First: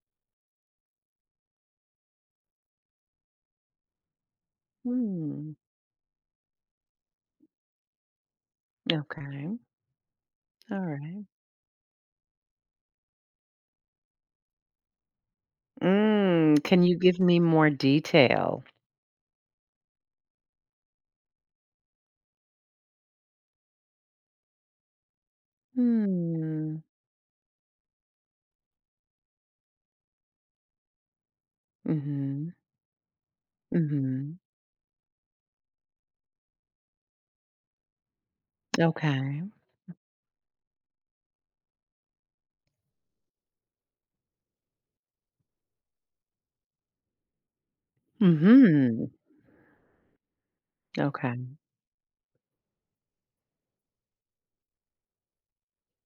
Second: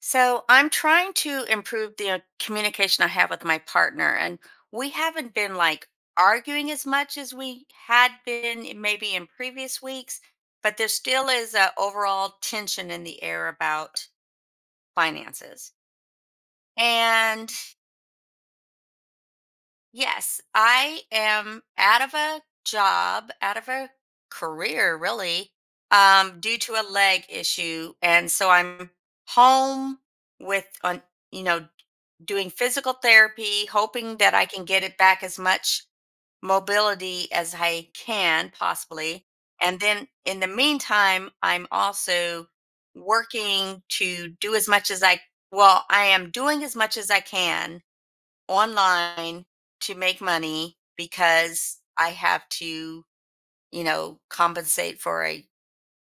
So I'm trying to improve the communication I have with my partner, and we haven't Hmm. been, like, arguing as much as we had been maybe in Okay. previous weeks, All but there right. still is a overall tension in the air about finances. Mm, can you give me And more detail? yes, I am out of a job, out of a career, really, due to Hmm. a leg issue, and so I'm home with on you know Mm-hmm. doing physical therapy, hoping Mm-hmm. that I can get it back as much mobility as I can possibly. Okay. And then in the meantime, I'm also working to do as much as I am doing as much as I can Mm-hmm. online to make money Okay. because I have to, compensate for a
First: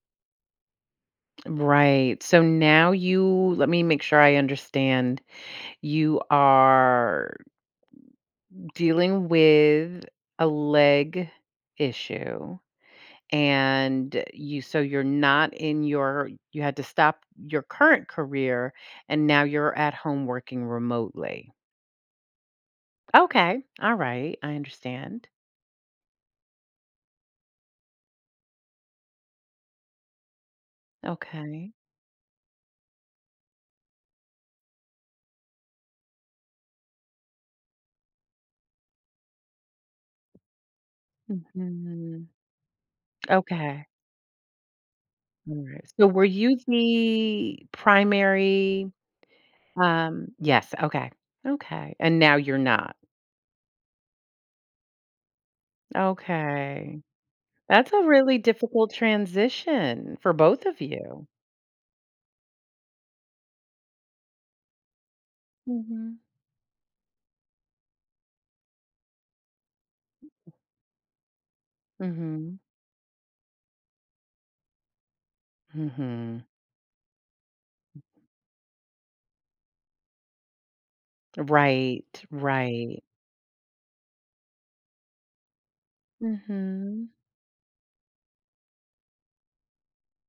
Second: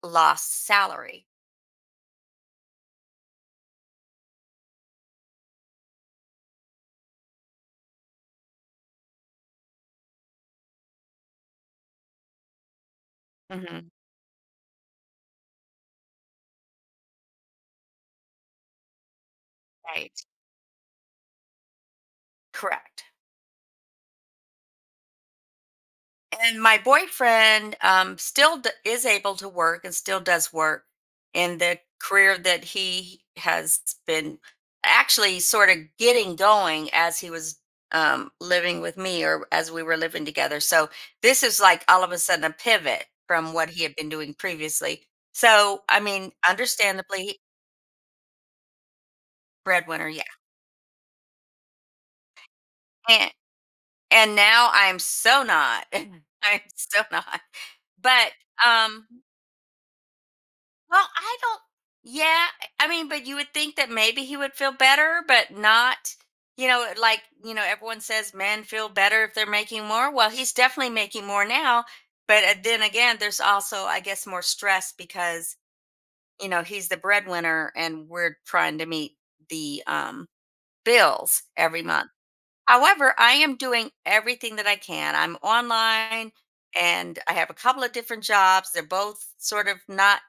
lost salary. Right. So now you, let me make sure I understand. You are dealing with a leg issue Hmm. and you so you're not in you had to stop your current career and now you're at Right. home working remotely. Correct. Okay. All right. I understand. And my boyfriend is able to work and still does work in Okay. the career that he has been actually sort of getting going as he was, living with me, or as we were living together. So this is, like, all of a Hmm. sudden a pivot from what he Okay. had been doing previously. All right. So, I So were mean, you understandably, the primary? breadwinner, yeah. Yes. Okay. Okay. And now you're not. And, and now I'm so not. I'm Okay. so not. That's a But really difficult um transition for both of you. I don't. Yeah, I mean, but you would think that maybe he would feel better, but not. Hmm. You know, everyone says men feel better if they're making more. Well, he's definitely making more now, but Hmm. then again, there's also, I guess, more stress because Hmm. you know he's the breadwinner and we're trying to meet the, bills every Right. month. Right. However, I am doing everything that I can. I'm online Hmm. and I have a couple of different jobs. They're both sort of not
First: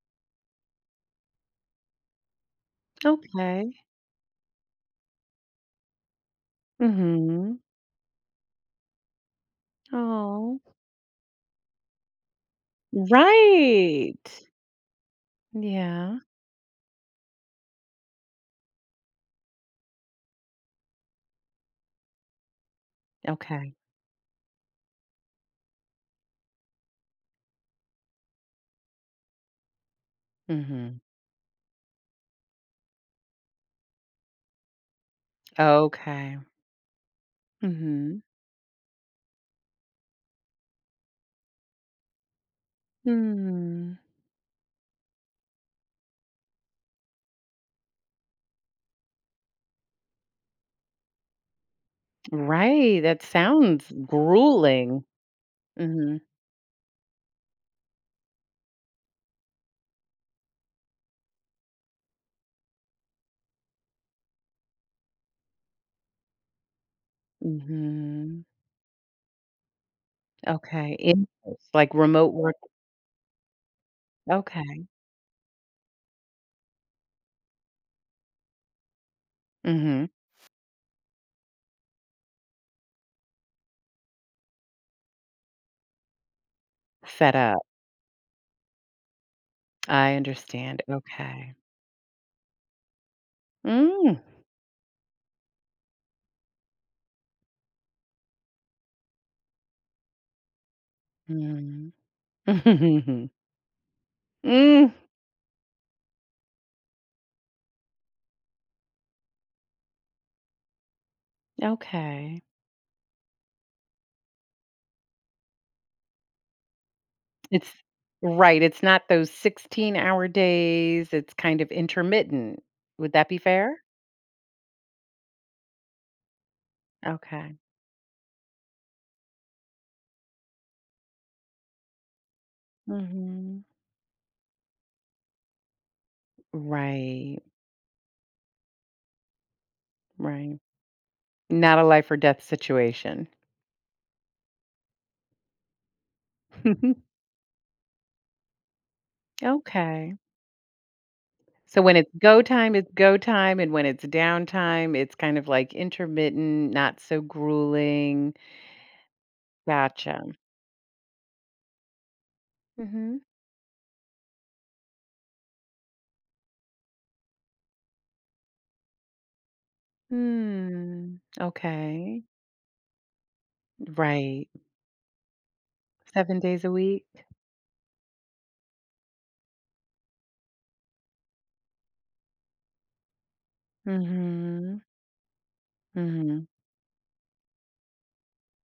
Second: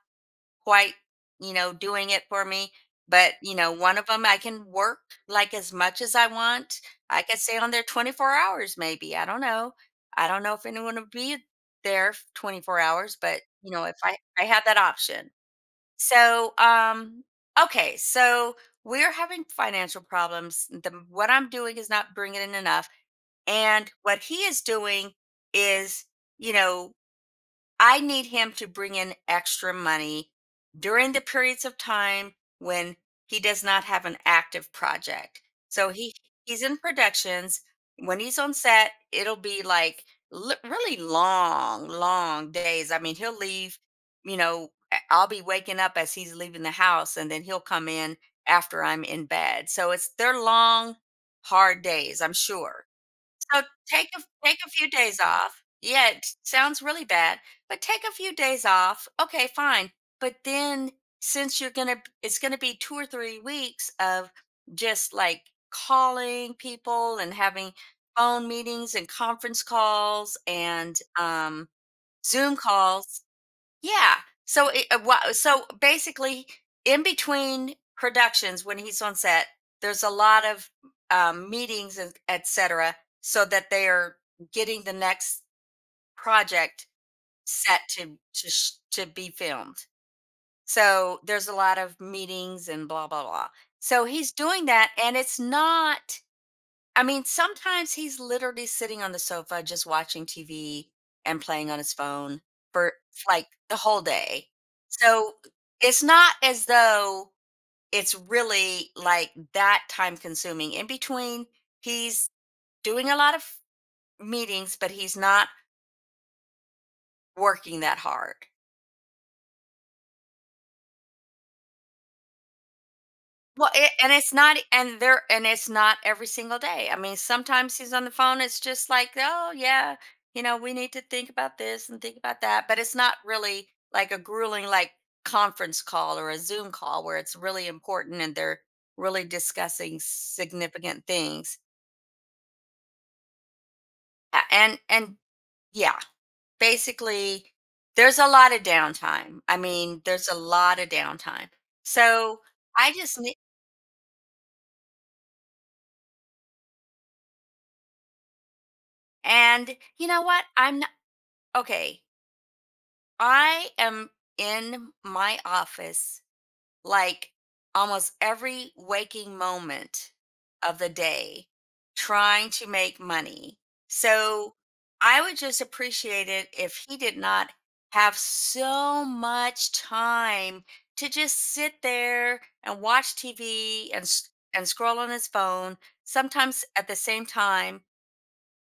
quite, you know, doing it for me. But, you know, Okay. one of them I can work like as much as I want. I could stay Hmm. on there 24 hours, maybe. I don't know. I don't know Oh, if anyone would be there 24 hours, but, you know, if right. I had that option. Yeah. So, okay. So we're having financial problems. What I'm doing is not bringing in enough. Okay. And what he is doing is, you know, I need him to bring in extra money Hmm. during the periods of time when he does not have an active project. So Okay. he's in productions. When Mhm. he's on set, it'll be like really long days. I mean, he'll leave, Mm. you know, I'll be waking up as he's leaving the house and then he'll come in after I'm in bed. So it's they're long, hard days, I'm sure. Right, that So sounds take a few grueling. days off. Yeah, Mhm. it sounds really bad, but take a few days off. Okay, fine. But then since you're gonna it's gonna be 2 or 3 weeks of just like calling people and having Mhm. phone meetings and conference calls Okay, and in like remote work, Zoom calls, yeah. So okay. So basically, in between productions, when he's on set, there's Mhm. a lot of, meetings and etc. So that they are getting the next project Set up. set to be filmed. I understand, So there's okay. a lot of meetings and blah blah blah. So Mm. he's doing that, and it's not, I mean, sometimes he's literally sitting on the sofa just watching TV and playing on Mm. his phone for like the whole day. Mm, So it's not as though it's really like that time consuming. In between, he's okay. doing a lot of meetings, but he's not It's working that hard. Right, it's not those 16-hour days, it's kind of intermittent. Would that be Well, fair? It's not and it's not every single day. I mean, Okay. sometimes he's on the phone, it's just like, "Oh, yeah, you know, we need to think about this and think about that." But it's not Mhm. really like a grueling, like, conference call or a Zoom call where it's Right, really important and they're really discussing right. significant things. Not a life or death situation. A- and yeah, basically there's a lot of downtime. I mean, Okay. there's a lot of downtime. So when So, it's I go just need time, and when it's downtime, it's kind of like intermittent, not so grueling. and you know Gotcha. what? I'm not okay. Mhm. I am in my office like almost every waking moment of the Hmm. day Okay. trying to make money. Right. So I would just appreciate 7 it days a if he week? did not have so much time to just sit there and watch TV and Mhm. scroll on his phone Mhm. sometimes at the same time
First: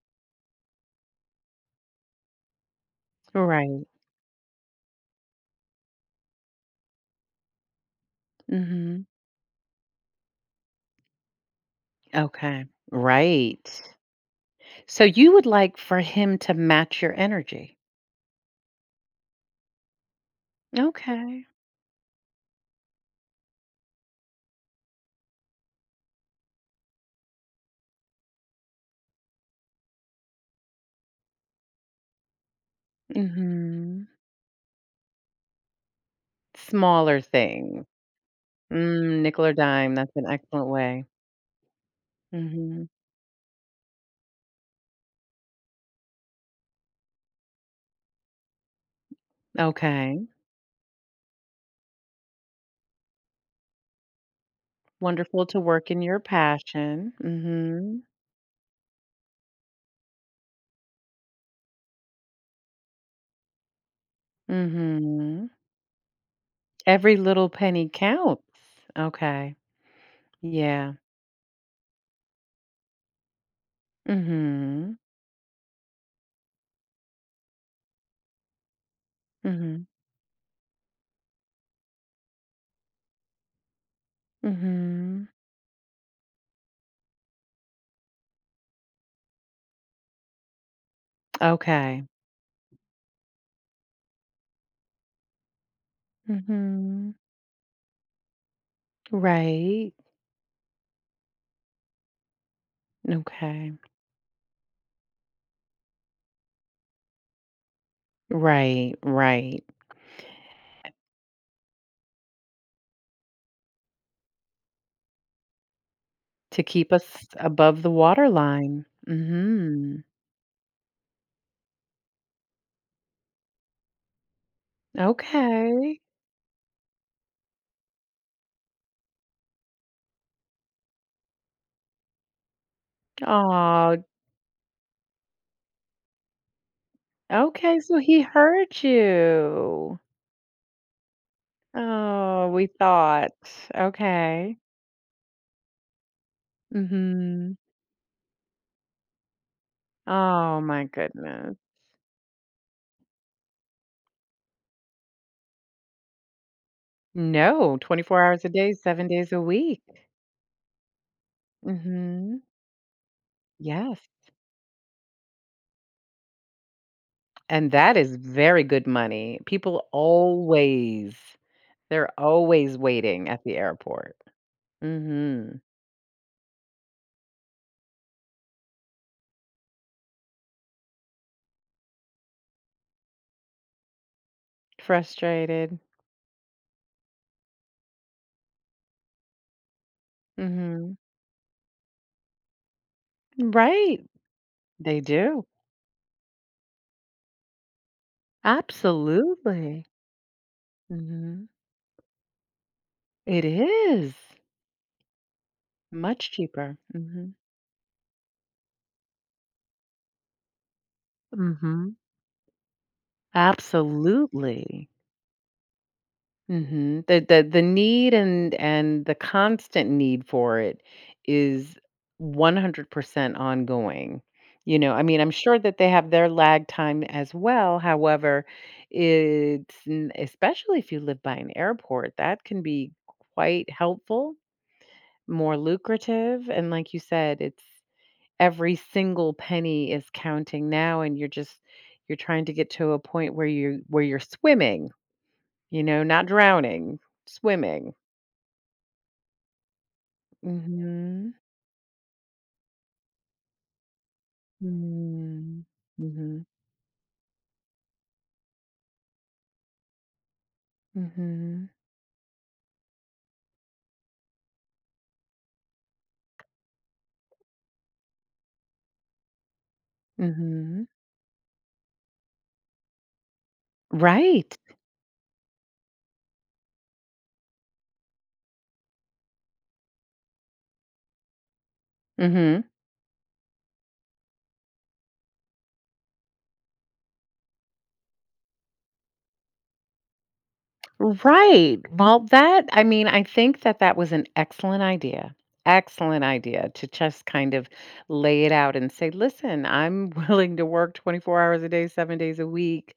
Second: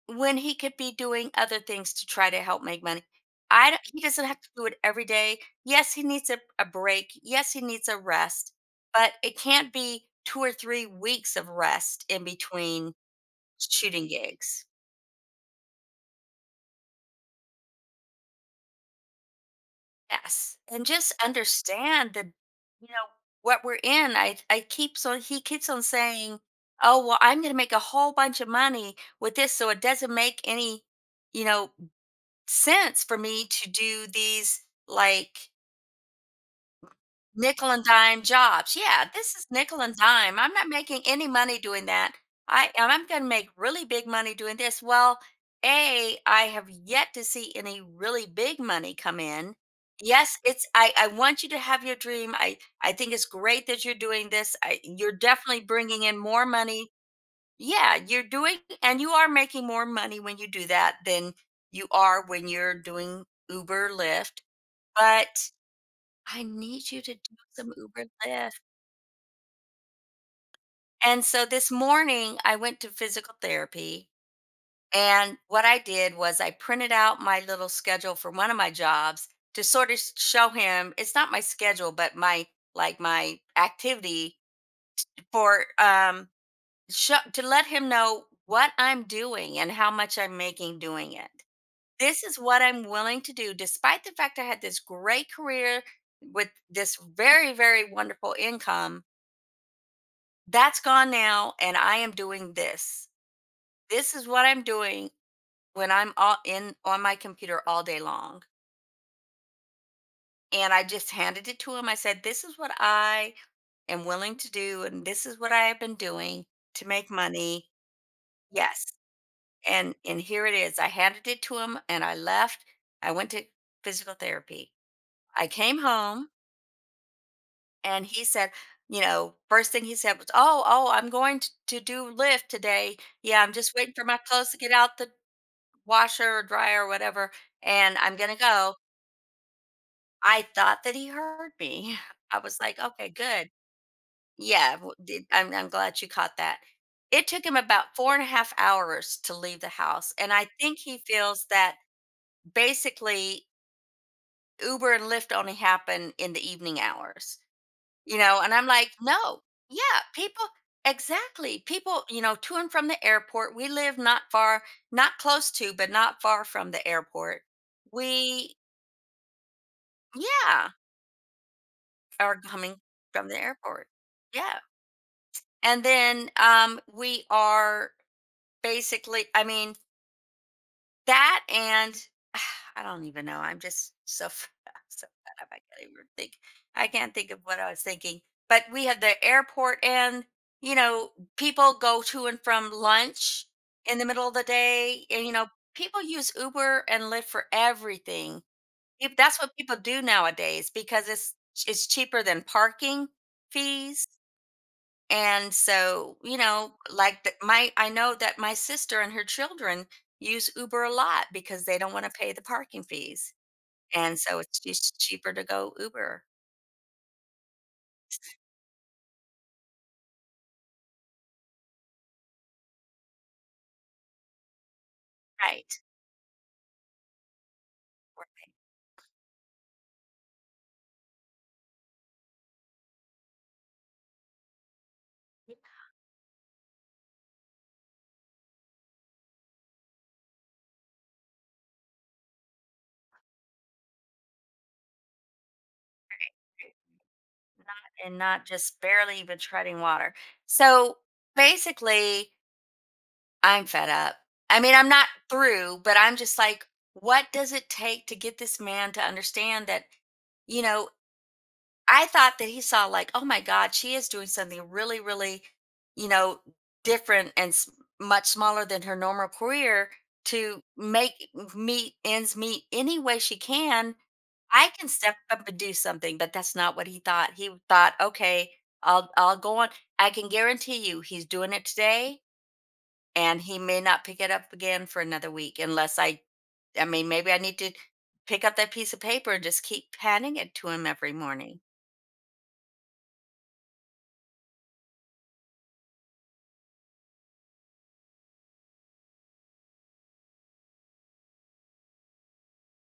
when he could be doing other things to try to help make money. I don't, Right. he doesn't have to do it every day. Yes, he needs a break. Yes, he needs a rest, Mhm. but it can't be 2 or 3 weeks of rest in Okay. between Right. shooting gigs. So you would like for him to match your energy. Yes, and just Okay. understand that you know what we're in. I keep so he keeps on saying, "Oh well, I'm going to make a whole bunch of money with this," so it doesn't make any, you know, sense for me to Mhm. do these, like, Smaller nickel and things. dime jobs. Yeah, Mm, this nickel is or nickel dime, and that's an dime. I'm excellent not making way. any money doing that. Mhm. I'm going to make really big money doing this. Well, A, I have yet to see any really big money come in. Okay. Yes, it's I want you to have your dream. I think it's great that you're doing this. I you're Wonderful to definitely work in bringing your in more money. passion. Yeah, Mhm. you're doing and you are making more money when you do that than you are when you're doing Uber, Lyft. Mhm. But I need you to Every do little some penny Uber counts. Lyft. Okay. Yeah. And so this morning I went to physical therapy. Mhm. And what I did was I printed out my little schedule for one of my jobs to Mhm. sort of show him it's not my schedule, but my, like, my activity Mhm. for show, to let him know what I'm doing and how much I'm making doing it. Okay. This is what I'm willing to do, despite the fact I had this great career with this Mhm. very, very wonderful income Right. that's gone now, and I am doing this. Okay. This is what I'm doing when I'm all in on my computer all day long. Right, right. And I just handed it to him. I said, this is what I am willing to do, and this is what I have been doing To to keep make us money, above the waterline. yes. and Mhm. and here it is. I handed it to him, and I left. I went to physical therapy. I came Okay. home, and he said, you know, first thing he said was, "Oh, oh, I'm going to do lift today. Yeah, I'm just waiting Oh. for my clothes to get out the washer, or dryer, or whatever, Okay, and so I'm he gonna go." heard you. I thought that he heard me. I Oh, was we like, okay, thought. good. Okay. Yeah, I'm glad you caught that. It took Mhm. him about four and a half hours to leave the house. And I Oh think my he feels goodness. that basically Uber and Lyft only happen in the evening hours, No, you 24 know? hours a And I'm day, like, 7 days a no, week. yeah, people, exactly. People, you know, Mhm. to and from the airport, we live Yes. not far, not close to, but not far from the airport. And that is we very good money. People Yeah, always they're are coming always from waiting the at the airport. airport. Yeah. Mhm. And then we are basically, I mean, that and I don't even know. I'm just so so fed up. I Frustrated. can't even think. I can't think of what I was thinking. But we have the airport, and, you Mhm. know, people go to and from lunch Right. in the middle of the They day, and, you do. know, people use Uber and Lyft for everything. If that's what people Absolutely. do nowadays, because Mhm. it's cheaper than parking It fees. is. And so, Much you know, cheaper. like Mhm. the, my I know that my sister and her children use Uber a lot because they don't Mhm. want to pay the parking fees. And so it's Absolutely. just cheaper to go Uber. Mhm. The need and the constant need for it is 100% ongoing. You know, I mean, I'm sure Right. that they have their lag time as well. However, it's n- especially if you live by an airport, that can be quite helpful, more Right. lucrative, and like you said, it's every single penny is counting now and you're just you're trying to get to a point where you're swimming, you know, not drowning, swimming. And not just barely even treading water. So Mhm. basically, I'm fed up. I mean, I'm not Mm. through, but I'm just Mhm. like, what does it take to get this man to understand that, you know, Mhm. I thought that he saw like, "Oh my god, she is doing something you know, different and much smaller than her normal career to Mhm. make meet ends meet any way she can. Right. I can step up and do something." But that's not what he thought. He thought, "Okay, I'll go on. I can guarantee you, he's doing it today, Mhm. and he may not pick it up again for another week unless I mean, maybe I need to." Pick up that piece of paper and just keep handing it to him every morning. Right. Well, that I mean, I think that that was an excellent idea. Excellent idea to just kind of lay it out and say, "Listen, I'm willing to work 24 hours a day, 7 days a week.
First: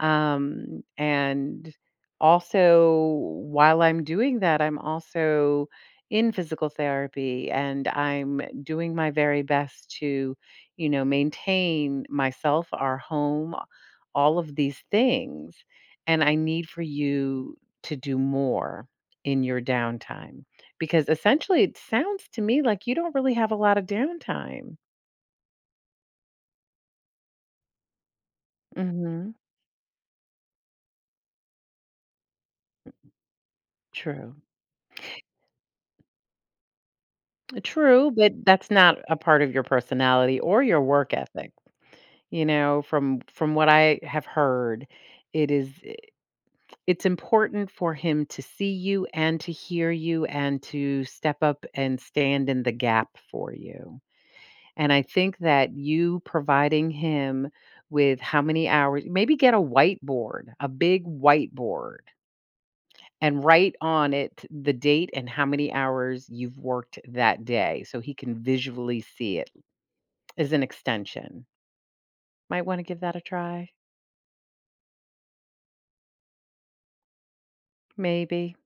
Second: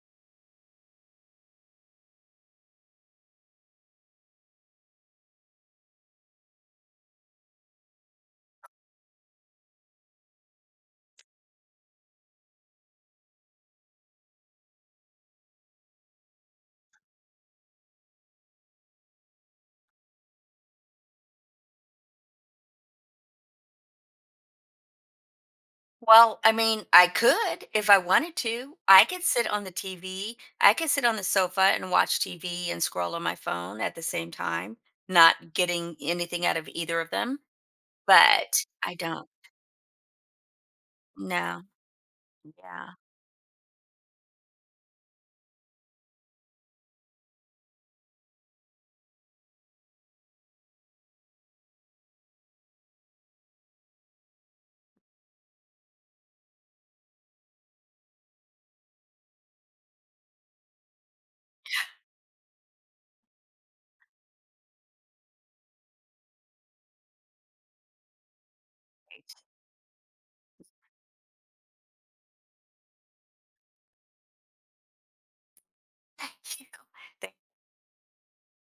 And also, while I'm doing that, I'm also in physical therapy and I'm doing my very best to, you know, maintain myself, our home, all of these things. And I need for you to do more in your downtime because essentially it sounds to me like you don't really have a lot of downtime. Well, I mean, I could if I wanted to. I could Mhm. sit on the TV. I could sit on the sofa and watch TV and scroll on my phone at the same True. time, not getting anything out of either of them. True, but But that's I not a don't. part of your personality or your work ethic. No. You know, Yeah. from what I have heard, it is I it's important for him to see you and to hear you and to step up and stand in the gap for you. And I think that you providing him with how many hours, maybe get a whiteboard, a big whiteboard, and write on it the date and how many hours you've worked that day so he can visually see it. Is an extension. Might wanna give that a try, Thank you. maybe.